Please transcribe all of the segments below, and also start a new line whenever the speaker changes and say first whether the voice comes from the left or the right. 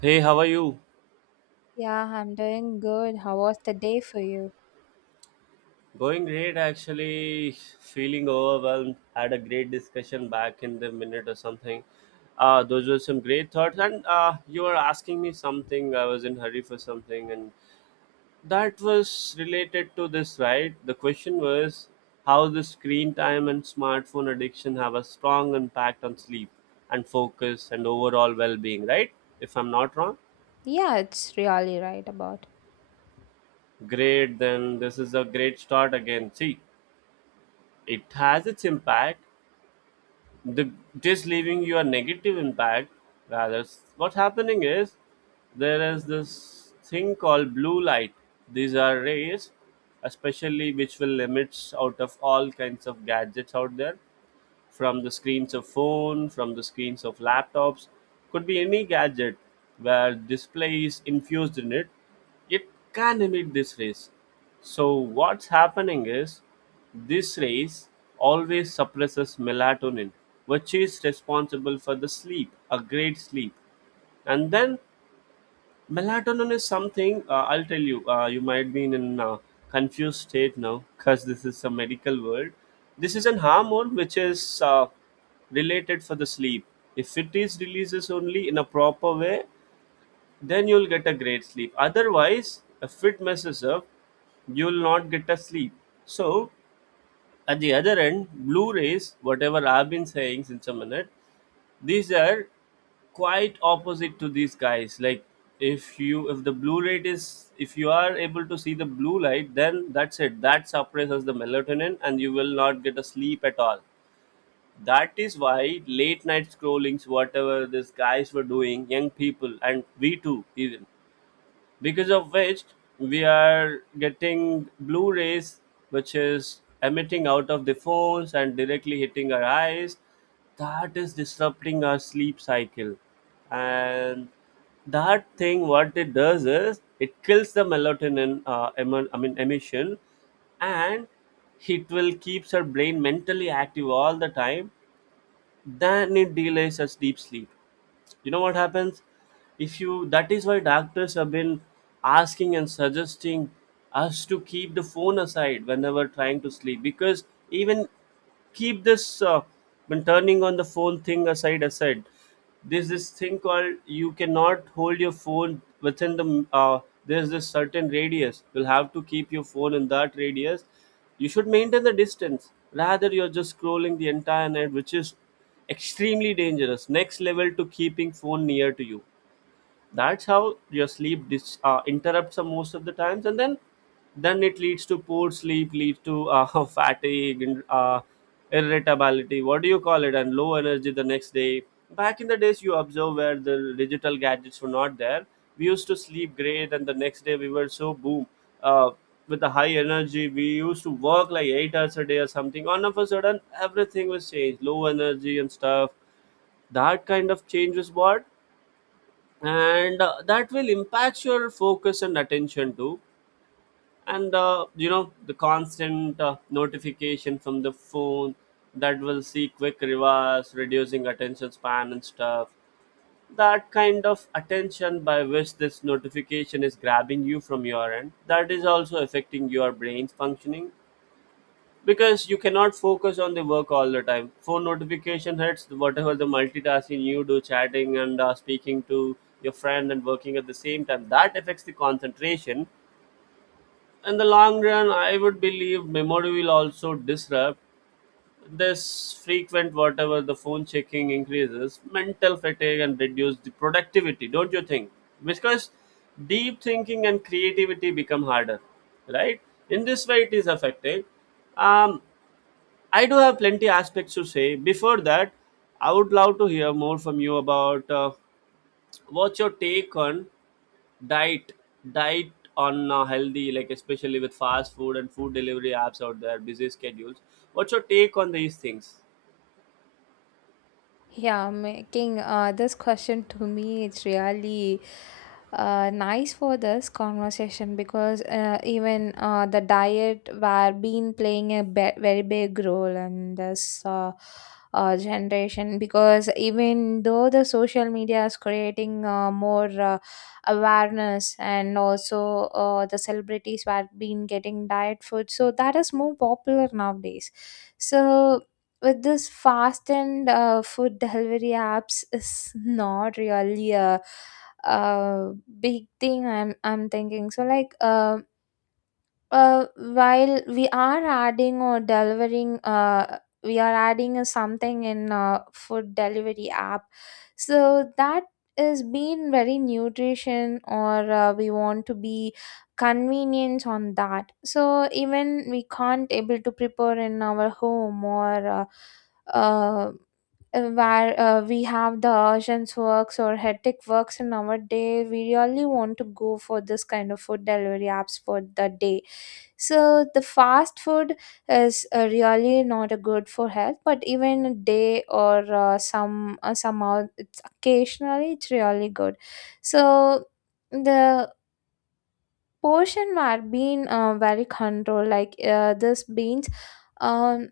right: Hey, how are you?
left: Yeah, I'm doing good. How was the day for you?
right: Going great, actually. Feeling overwhelmed. Had a great discussion back in the minute or something. Those were some great thoughts, and you were asking me something. I was in hurry for something, and that was related to this, right? The question was how the screen time and smartphone addiction have a strong impact on sleep and focus and overall well-being, right? If I'm not wrong.
left: Yeah, it's really right about.
right: Great, then this is a great start again. See, it has its impact, the this leaving you a negative impact, rather what's happening is there is this thing called blue light. These are rays, especially which will limits out of all kinds of gadgets out there, from the screens of phone, from the screens of laptops. Could be any gadget where display is infused in it, it can emit this rays. So what's happening is this rays always suppresses melatonin, which is responsible for the sleep, a great sleep. And then melatonin is something, I'll tell you, you might be in a confused state now because this is a medical world. This is an hormone which is related for the sleep. If it is releases only in a proper way, then you'll get a great sleep, otherwise if it messes up, you'll not get a sleep. So at the other end, blue rays, whatever I've been saying since a minute, these are quite opposite to these guys. Like, if the blue light is, if you are able to see the blue light, then that's it, that suppresses the melatonin and you will not get a sleep at all. That is why late night scrollings, whatever these guys were doing, young people and we too even, because of which we are getting blue rays, which is emitting out of the phones and directly hitting our eyes, that is disrupting our sleep cycle. And that thing, what it does is it kills the melatonin I mean emission, and it will keeps her brain mentally active all the time, then it delays us deep sleep. You know what happens if you, that is why doctors have been asking and suggesting us to keep the phone aside whenever trying to sleep, because even keep this, when turning on the phone thing aside. There's this thing called you cannot hold your phone within the there's this certain radius, you'll have to keep your phone in that radius, you should maintain the distance, rather you're just scrolling the entire night, which is extremely dangerous. Next level to keeping phone near to you, that's how your sleep interrupts most of the times, and then it leads to poor sleep, leads to fatigue and irritability, what do you call it, and low energy the next day. Back in the days, you observe, where the digital gadgets were not there, we used to sleep great, and the next day we were so boom, uh, with the high energy we used to work like 8 hours a day or something. All of a sudden everything was changed, low energy and stuff. That kind of change was what, and that will impact your focus and attention too. And you know, the constant notification from the phone, that will see quick rewards, reducing attention span and stuff. That kind of attention by which this notification is grabbing you from your end, that is also affecting your brain's functioning, because you cannot focus on the work all the time. Phone notification hits, whatever the multitasking you do, chatting and speaking to your friend and working at the same time, that affects the concentration. In the long run, I would believe memory will also disrupt this. Frequent whatever the phone checking increases mental fatigue and reduce the productivity, don't you think? Because deep thinking and creativity become harder, right? In this way it is affected. um, I do have plenty aspects to say. Before that, I would love to hear more from you about, what's your take on diet, diet on, healthy, like especially with fast food and food delivery apps out there, busy schedules. What's your take on these things?
left: Yeah, making this question to me, it's really nice for this conversation, because even the diet were been playing a very big role in this generation, because even though the social media is creating more awareness, and also the celebrities were been getting diet food, so that is more popular nowadays. So with this fast and food delivery apps is not really uh big thing I'm thinking. So like while we are adding or delivering, we are adding a something in food delivery app, so that is being very nutrition, or we want to be convenience on that. So even we can't able to prepare in our home, or uh where we have the urgent works or hectic works in our day, we really want to go for this kind of food delivery apps for the day. So the fast food is really not a good for health, but even a day or somehow it's occasionally it's really good. So the portion were being very controlled, like this beans. Um,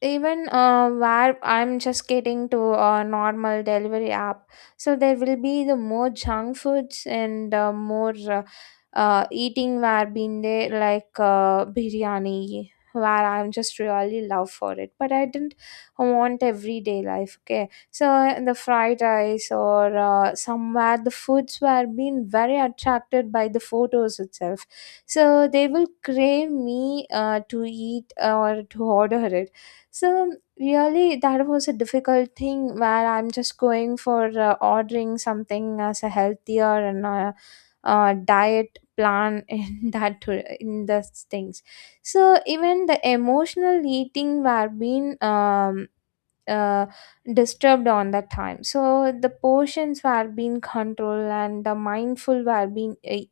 left: Even where I'm just getting to a normal delivery app, so there will be the more junk foods and more eating where been there, like biryani, where I'm just really love for it. But I didn't want everyday life. Okay, so the fried rice or somewhere the foods were being very attracted by the photos itself, so they will crave me to eat or to order it. So really, that was a difficult thing where I'm just going for ordering something as a healthier and a diet plan in in those things. So even the emotional eating were being uh, disturbed on that time. So the portions were being controlled and the mindful were being.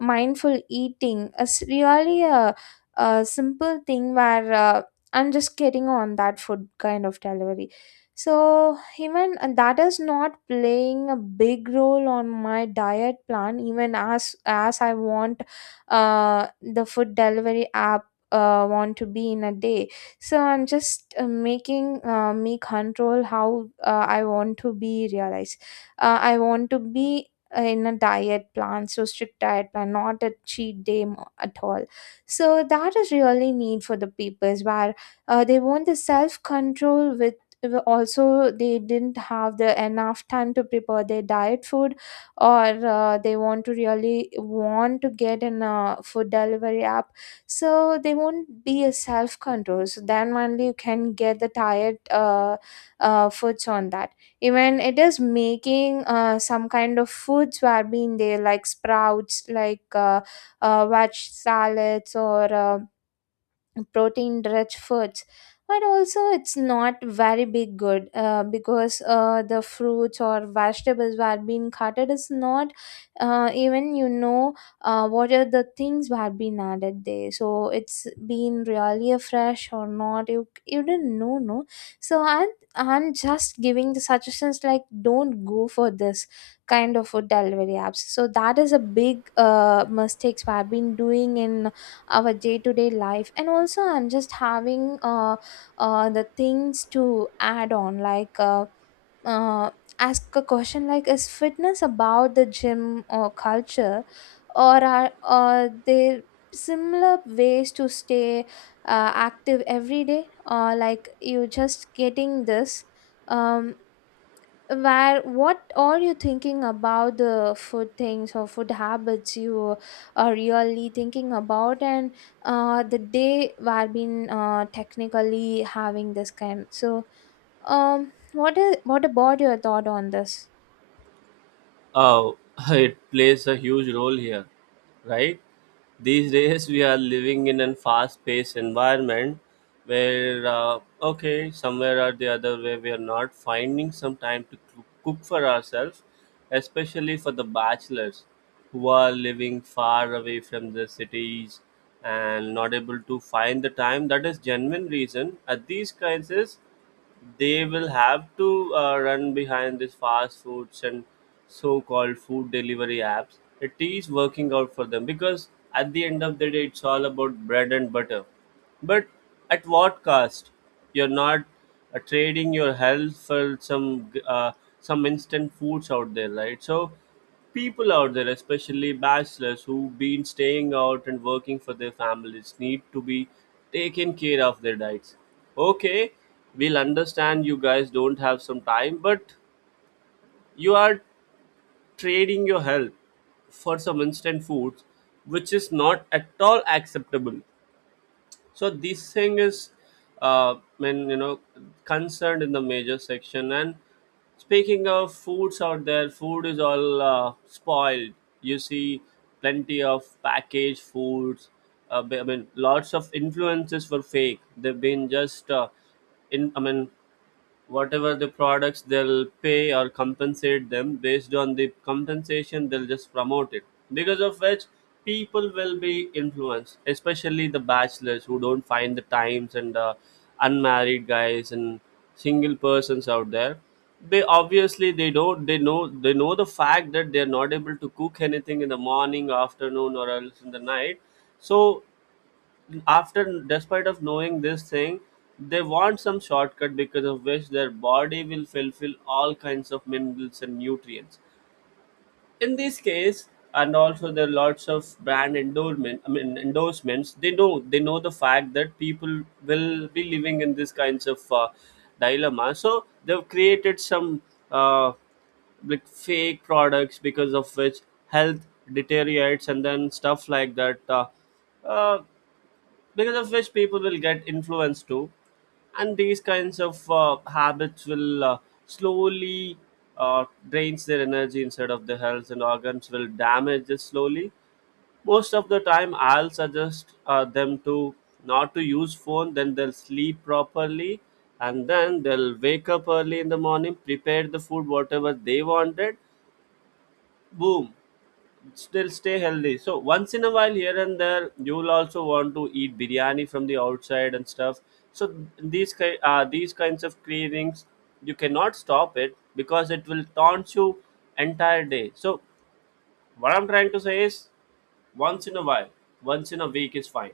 left: Mindful eating is really a simple thing where I'm just getting on that food kind of delivery. So even that is not playing a big role on my diet plan. Even as I want the food delivery app want to be in a day. So I'm just making me control how I want to be realized. I want to be in a diet plan, so strict diet plan, not a cheat day at all. So that is really need for the peoples where they want the self control, with also they didn't have the enough time to prepare their diet food, or they want to really want to get in a food delivery app, so they won't be a self control, so then only you can get the diet foods on that. Even it is making some kind of foods were being there like sprouts, like veg salads or protein rich foods. But also it's not very big good because the fruits or vegetables were being cutted is not even you know what are the things were being added there. So it's been really a fresh or not, you didn't know no. So I'm just giving the suggestions like, don't go for this kind of food delivery apps. So that is a big mistakes we have been doing in our day-to-day life. And also I'm just having the things to add on, like uh, ask a question like, is fitness about the gym or culture, or are there similar ways to stay active every day, or like you just getting this um where what are you thinking about the food things or food habits you are really thinking about? And the day where been technically having this kind. So what is what about your thought on this?
right: uh, it plays a huge role here, right? These days we are living in a fast-paced environment where, okay, somewhere or the other way we are not finding some time to cook for ourselves, especially for the bachelors who are living far away from the cities and not able to find the time. That is genuine reason. At these crises they will have to run behind these fast foods and so-called food delivery apps. It is working out for them because at the end of the day it's all about bread and butter. But at what cost? You're not trading your health for some instant foods out there, right? So people out there, especially bachelors who've been staying out and working for their families, need to be taken care of their diets. Okay, we'll understand you guys don't have some time, but you are trading your health for some instant foods, which is not at all acceptable. So this thing is, uh, when you know, concerned in the major section. And speaking of foods out there, food is all spoiled, you see. Plenty of packaged foods, I mean lots of influences were fake, they've been just in I mean whatever the products, they'll pay or compensate them, based on the compensation they'll just promote it. Because of which people will be influenced, especially the bachelors who don't find the times, and unmarried guys and single persons out there, they obviously, they don't they know, they know the fact that they're not able to cook anything in the morning, afternoon, or else in the night. So after despite of knowing this thing, they want some shortcut, because of which their body will fulfill all kinds of minerals and nutrients in this case. And also there are lots of brand endorsement I mean endorsements. They know the fact that people will be living in this kinds of dilemma, so they've created some uh, like fake products, because of which health deteriorates and then stuff like that. Uh, because of which people will get influenced too. And these kinds of habits will slowly drains their energy inside of the health, and organs will damage it slowly. Most of the time I'll suggest them to not to use phone, then they'll sleep properly, and then they'll wake up early in the morning, prepare the food whatever they wanted, boom, still stay healthy. So once in a while, here and there, you will also want to eat biryani from the outside and stuff. So these these kinds of cravings, you cannot stop it because it will taunt you entire day. So what I'm trying to say is, once in a while, once in a week is fine.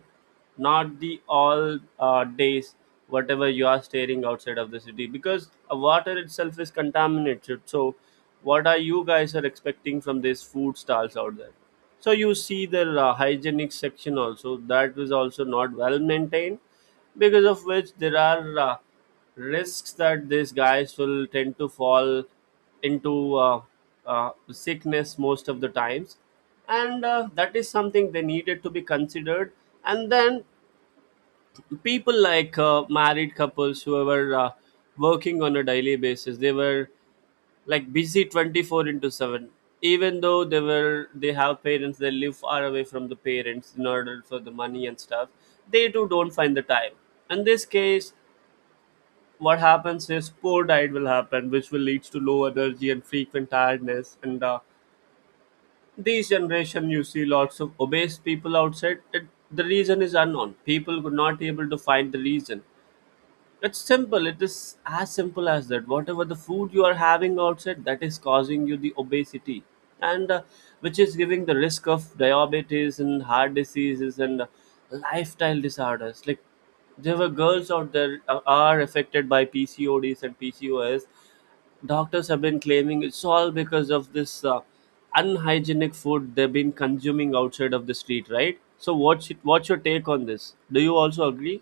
right: Not the all days, whatever you are staring outside of the city, because water itself is contaminated. So what are you guys are expecting from these food stalls out there? So you see the hygienic section also, that is also not well maintained, because of which there are risks that these guys will tend to fall into sickness most of the times. And that is something they needed to be considered. And then people like married couples who were working on a daily basis, they were like busy 24 into 7. Even though they have parents, they live far away from the parents in order for the money and stuff, they too don't find the time. In this case, what happens is poor diet will happen, which will lead to low energy and frequent tiredness. And these generation, you see lots of obese people outside. It, the reason is unknown. People could not able to find the reason. It's simple. It is as simple as that. Whatever the food you are having outside, that is causing you the obesity, and which is giving the risk of diabetes and heart diseases, and lifestyle disorders. Like there were girls out there are affected by PCODs and PCOS. Doctors have been claiming it's all because of this unhygienic food they've been consuming outside of the street, right? So what's your take on this? Do you also agree?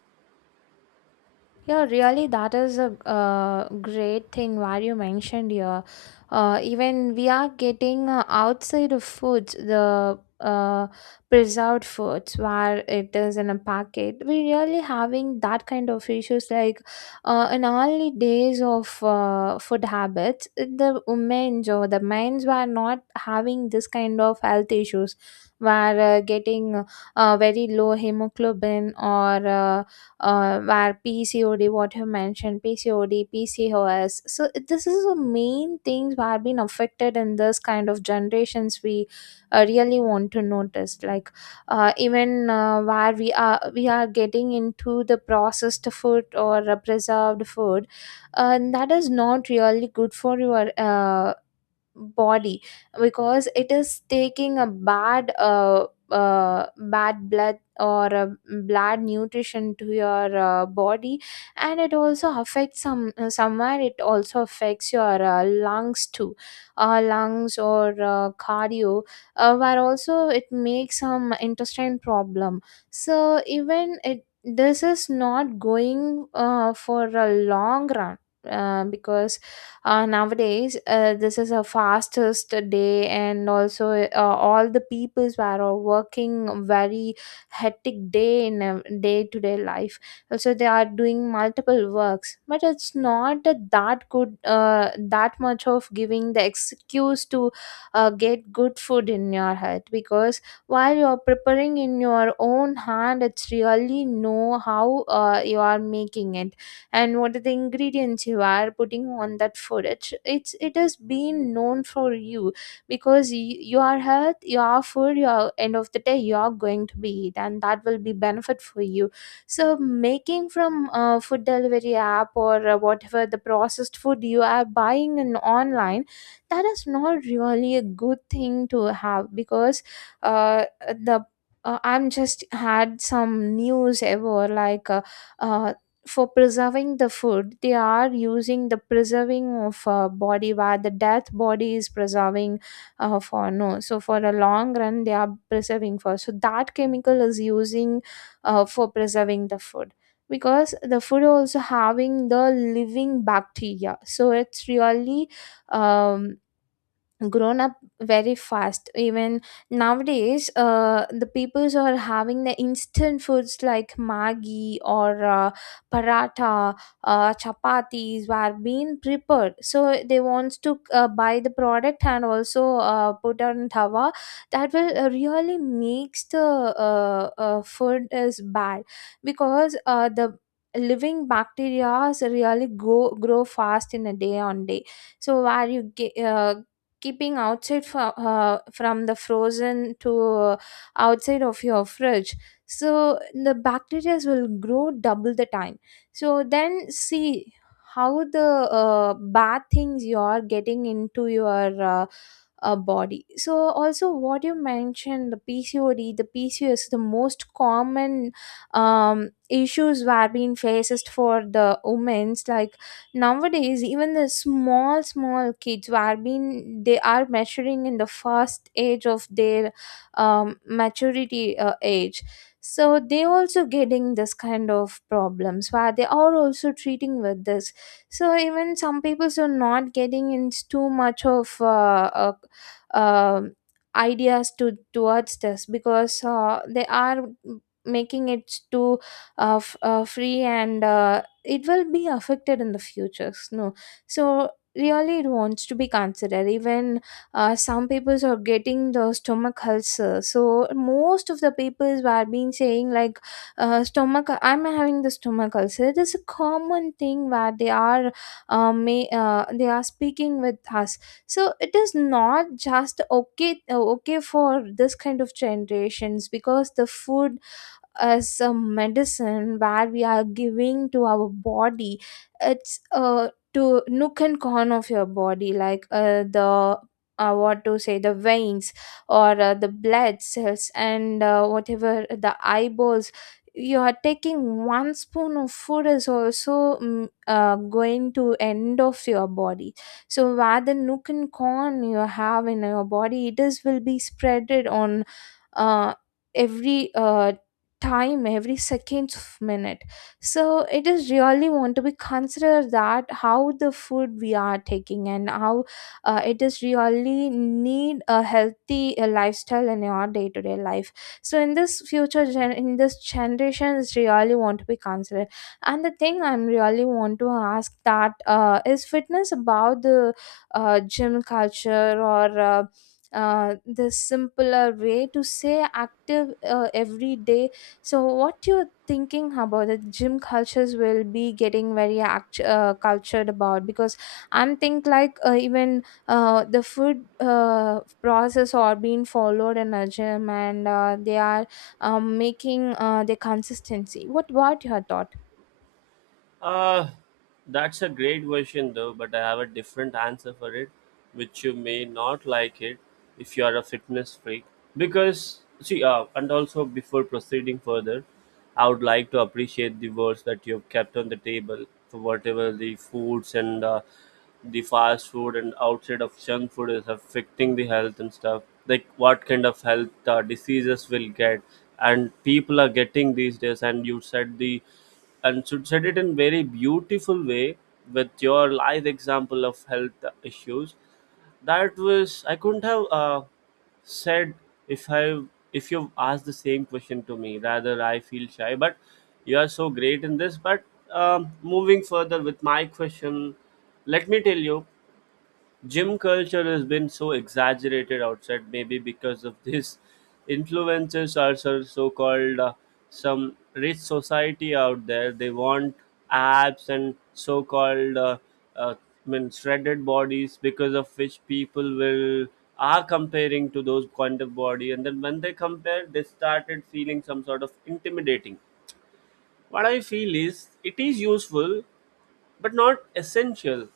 left: Yeah, really, that is a great thing where you mentioned here. Even we are getting outside of foods, the preserved foods where it is in a packet. We really having that kind of issues. Like in early days of food habits, the women or the men's were not having this kind of health issues, were getting very low hemoglobin or where PCOD, what you mentioned, PCOD, PCOS. So this is the main things were being affected in this kind of generations. We really want to notice, like even where we are getting into the processed food or preserved food, that is not really good for your body, because it is taking a bad bad blood or a bad nutrition to your body. And it also affects some somewhere it also affects your lungs too, lungs or cardio, where also it makes some intestine problem. So even it this is not going for a long run, because nowadays this is a fastest day, and also all the peoples were all working very hectic day in a day-to-day life. Also they are doing multiple works, but it's not that good, that much of giving the excuse to get good food in your health, because while you are preparing in your own hand, it's really know how you are making it. And what are the ingredients you are putting on that food, it has been known for you. Because your health, your food, your end of the day, you are going to be it, and that will be benefit for you. So making from food delivery app or whatever the processed food you are buying in online, that is not really a good thing to have. Because the I'm just had some news ever, like uh, for preserving the food, they are using the preserving of a body where the death body is preserving for no. So for a long run they are preserving for, so that chemical is using for preserving the food, because the food also having the living bacteria, so it's really um, grown up very fast. Even nowadays the peoples are having the instant foods like Maggi or paratha, chapatis were being prepared, so they wants to buy the product and also put on tawa. That will really makes the food is bad, because the living bacteria really go grow fast in a day on day. So where you get, keeping outside from the frozen to outside of your fridge. So the bacteria will grow double the time. So then see how the bad things you are getting into your body. So also what you mentioned, the PCOD, the PCOS, the most common issues were being faced for the women's. Like nowadays even the small small kids who are being they are maturing in the first age of their maturity age. So they also getting this kind of problems, where they are also treating with this. So even some people are not getting into too much of um ideas to towards this, because they are making it too free, and it will be affected in the future no. So really it wants to be considered. Even some people are getting the stomach ulcer. So most of the papers were been saying like, stomach I'm having the stomach ulcer, it is a common thing where they are speaking with us. So it is not just okay okay for this kind of generations, because the food as a medicine where we are giving to our body, it's to nook and corner of your body, like the what to say, the veins, or the blood cells, and whatever the eyeballs, you are taking one spoon of food is also going to end of your body. So where the nook and corn you have in your body, it is will be spreaded on uh, every time, every seconds of minute. So it is really want to be consider that how the food we are taking, and how it is really need a healthy lifestyle in your day-to-day life. So in this generation is really want to be considered. And the thing I'm really want to ask that, is fitness about the gym culture, or the simpler way to say active every day? So, what you're thinking about the gym cultures will be getting very cultured about, because I'm think like even the food process are being followed in a gym, and they are making the consistency. What about your thought?
right: uh that's a great question though, but I have a different answer for it, which you may not like it if you are a fitness freak. Because see, and also before proceeding further, I would like to appreciate the words that you've kept on the table for whatever the foods and the fast food and outside of junk food is affecting the health and stuff, like what kind of health diseases will get, and people are getting these days. And you said the, and should said it in very beautiful way, with your live example of health issues. That was, I couldn't have said, if I if you ask the same question to me, rather I feel shy. But you are so great in this. But moving further with my question, let me tell you, gym culture has been so exaggerated outside, maybe because of this influences are so, so called some rich society out there. They want abs and so called uh, I mean, shredded bodies, because of which people will are comparing to those kind of body, and then when they compare they started feeling some sort of intimidating. What I feel is, it is useful but not essential.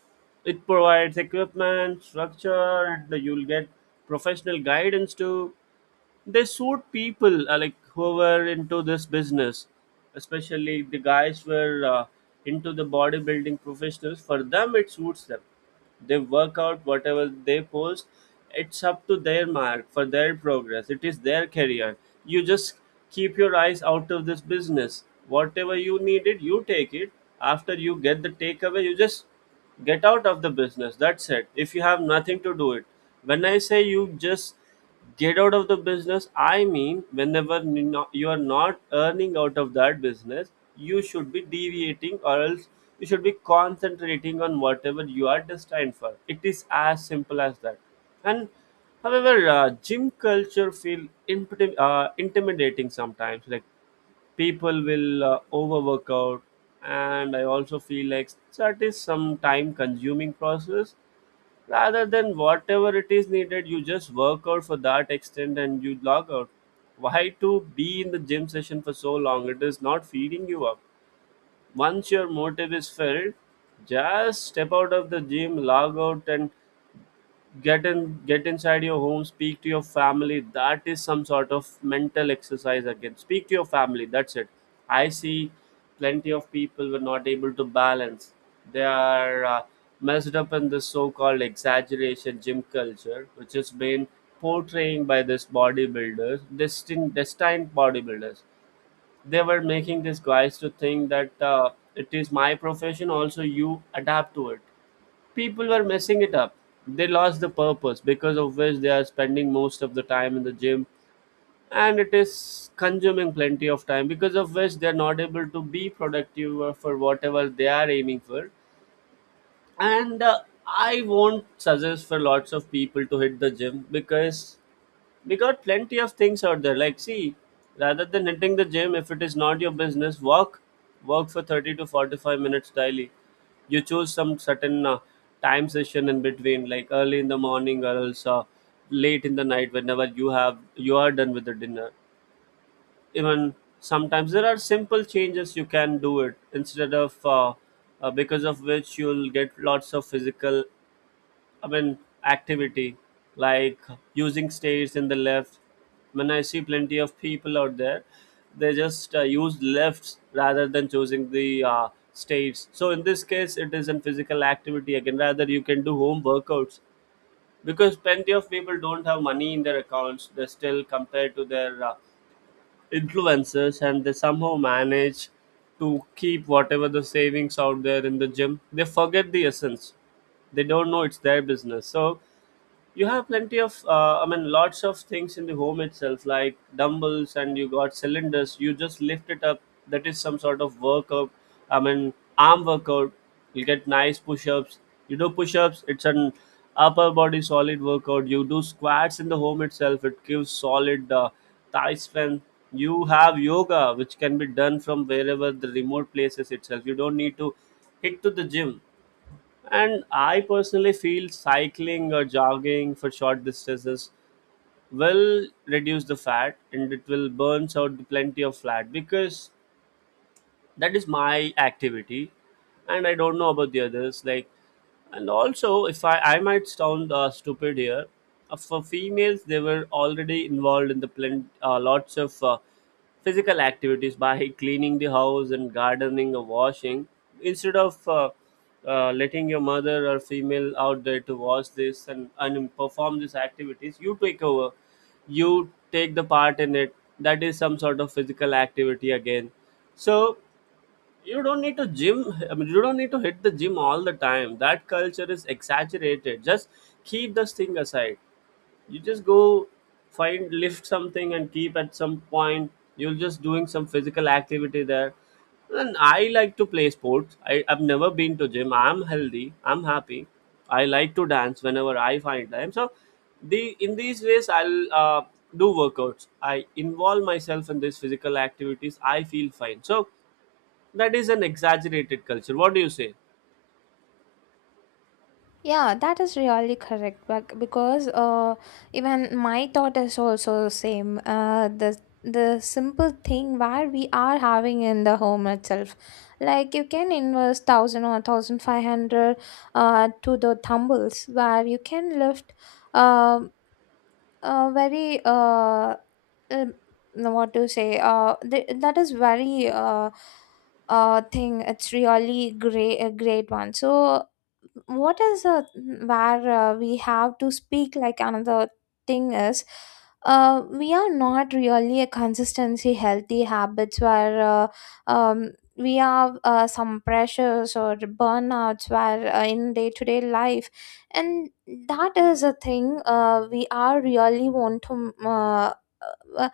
right: It provides equipment, structure, and you'll get professional guidance too. They suit people like who were into this business, especially the guys were into the bodybuilding professionals. For them it suits them. They work out whatever they post, it's up to their mark for their progress, it is their career. You just keep your eyes out of this business, whatever you needed you take it. After you get the takeaway, you just get out of the business, that's it, if you have nothing to do it. When I say you just get out of the business, I mean whenever you you are not earning out of that business, you should be deviating, or else you should be concentrating on whatever you are destined for. It is as simple as that. And however, gym culture feel intimidating sometimes, like people will overwork out. And I also feel like that is some time consuming process, rather than whatever it is needed you just work out for that extent and you log out. Why to be in the gym session for so long? It is not feeding you up. Once your motive is filled, just step out of the gym, log out, and get inside your home, speak to your family. That is some sort of mental exercise again, speak to your family, that's it. I see plenty of people were not able to balance. They are messed up in this so-called exaggeration gym culture, which is been portraying by this bodybuilders, destined bodybuilders. They were making these guys to think that it is my profession, also you adapt to it. People were messing it up. They lost the purpose, because of which they are spending most of the time in the gym, and it is consuming plenty of time, because of which they're not able to be productive or for whatever they are aiming for. And I won't suggest for lots of people to hit the gym, because plenty of things out there. Like see, rather than hitting the gym, if it is not your business, walk, walk for 30 to 45 minutes daily. You choose some certain time session in between, like early in the morning or else late in the night whenever you have, you are done with the dinner. Even sometimes there are simple changes you can do it, instead of because of which you'll get lots of physical, I mean, activity, like using stairs in the left. When I see plenty of people out there, they just use lefts rather than choosing the stairs. So in this case, it is in physical activity again. Rather, you can do home workouts, because plenty of people don't have money in their accounts. They still compare to their influencers, and they somehow manage to keep whatever the savings out there in the gym. They forget the essence, they don't know it's their business. So you have plenty of I mean lots of things in the home itself, like dumbbells, and you got cylinders, you just lift it up. That is some sort of workout, I mean arm workout. You get nice push-ups, you do push-ups, it's an upper body solid workout. You do squats in the home itself, it gives solid thigh strength. You have yoga, which can be done from wherever the remote places itself, you don't need to hit to the gym. And I personally feel cycling or jogging for short distances will reduce the fat, and it will burn out the plenty of fat, because that is my activity. And I don't know about the others, like, and also if I might sound stupid here, for females, they were already involved in the lots of physical activities by cleaning the house and gardening or washing, instead of letting your mother or female out there to wash this, and perform these activities, you take over, you take the part in it. That is some sort of physical activity again. So you don't need to gym, I mean you don't need to hit the gym all the time, that culture is exaggerated. Just keep this thing aside, you just go find, lift something and keep at some point, you're just doing some physical activity there. And I like to play sports. I've never been to gym, I'm healthy, I'm happy. I like to dance whenever I find time. So the in these ways I'll do workouts, I involve myself in these physical activities, I feel fine. So that is an exaggerated culture, what do you say?
left: Yeah, that is really correct. But because even my thought is also same. The simple thing where we are having in the home itself, like you can invest 1,000 or 1,500 to the thumbles where you can lift. Um, very um, what to say th- That is very thing. It's really great, a great one. So what is where we have to speak. Like another thing is, we are not really a consistency healthy habits where um, we have some pressures or burnouts where in day-to-day life. And that is a thing we are really want to uh,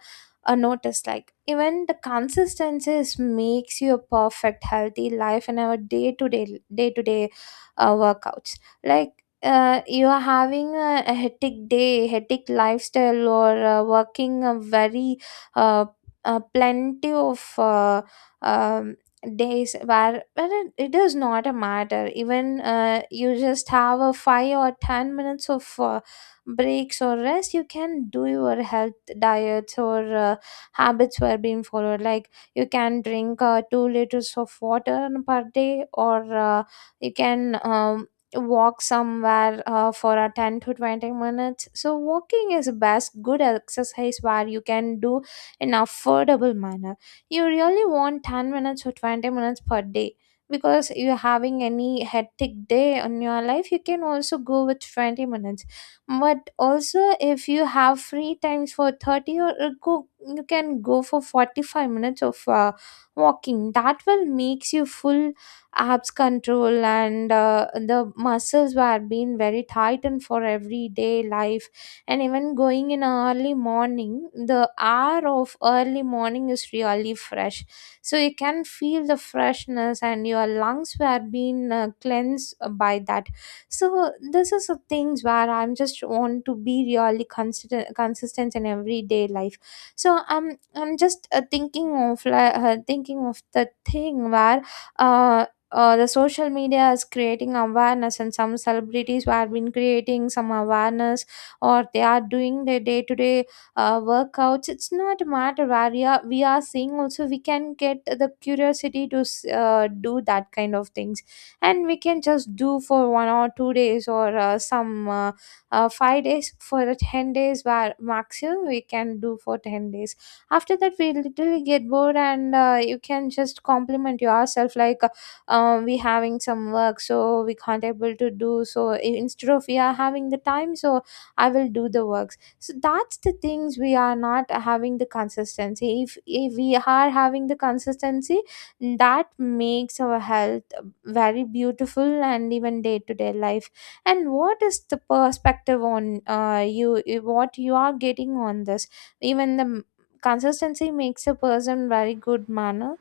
left: notice, like even the consistencies makes you a perfect healthy life in our day to day workouts. Like you are having a hectic day, hectic lifestyle, or working a very uh, plenty of um, days where it does not a matter. Even you just have a 5 or 10 minutes of breaks or rest, you can do your health diets or habits were being followed. Like you can drink 2 liters of water per day, or you can walk somewhere for a 10 to 20 minutes. So walking is best good exercise where you can do in affordable manner. You really want 10 minutes or 20 minutes per day. Because you're having any hectic day in your life, you can also go with 20 minutes. But also if you have free times for 30 or go, you can go for 45 minutes of walking. That will makes you full abs control, and the muscles were being very tightened for everyday life. And even going in early morning, the hour of early morning is really fresh, so you can feel the freshness and your lungs were being cleansed by that. So this is the things where I'm just want to be really consistent in everyday life. So I'm just thinking of, like thinking of the thing where uh the social media is creating awareness, and some celebrities who have been creating some awareness or they are doing their day to day workouts. It's not a matter where we are seeing. Also we can get the curiosity to do that kind of things, and we can just do for one or two days, or some five days for the 10 days, where maximum we can do for 10 days. After that we literally get bored, and you can just compliment yourself like we having some work, so we can't able to do. So instead of we are having the time, so I will do the works. So that's the things we are not having the consistency. If we are having the consistency, that makes our health very beautiful, and even day to day life. And what is the perspective on you? What you are getting on this? Even the consistency makes a person very good manner.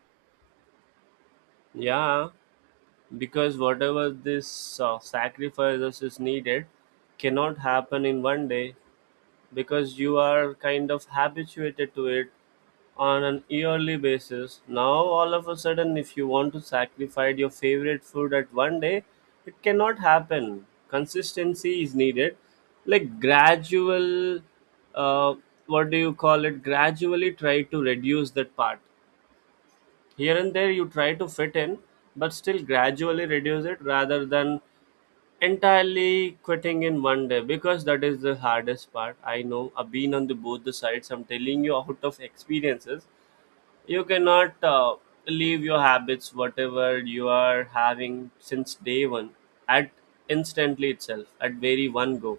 right: Yeah, because whatever this sacrifices is needed cannot happen in one day, because you are kind of habituated to it on an yearly basis now. All of a sudden if you want to sacrifice your favorite food at one day, it cannot happen, consistency is needed. Like gradual, uh, what do you call it, gradually try to reduce that part. Here and there, you try to fit in, but still gradually reduce it rather than entirely quitting in one day, because that is the hardest part. I know, I've been on the both the sides, I'm telling you out of experiences. You cannot leave your habits whatever you are having since day one at instantly itself at very one go.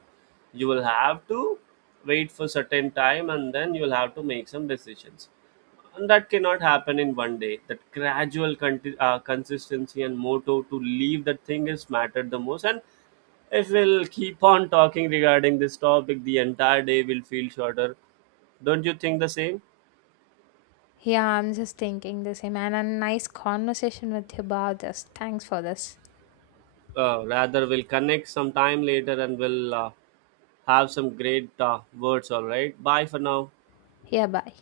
right: You will have to wait for certain time, and then you will have to make some decisions, and that cannot happen in one day. That gradual consistency and motto to leave that thing is mattered the most. And if we'll keep on talking regarding this topic, the entire day will feel shorter. Don't you think the same?
left: Yeah, I'm just thinking the same, and a nice conversation with you about this. Thanks for this.
right: Rather, we'll connect some time later, and we'll have some great words. All right, bye for now.
left: Yeah, bye.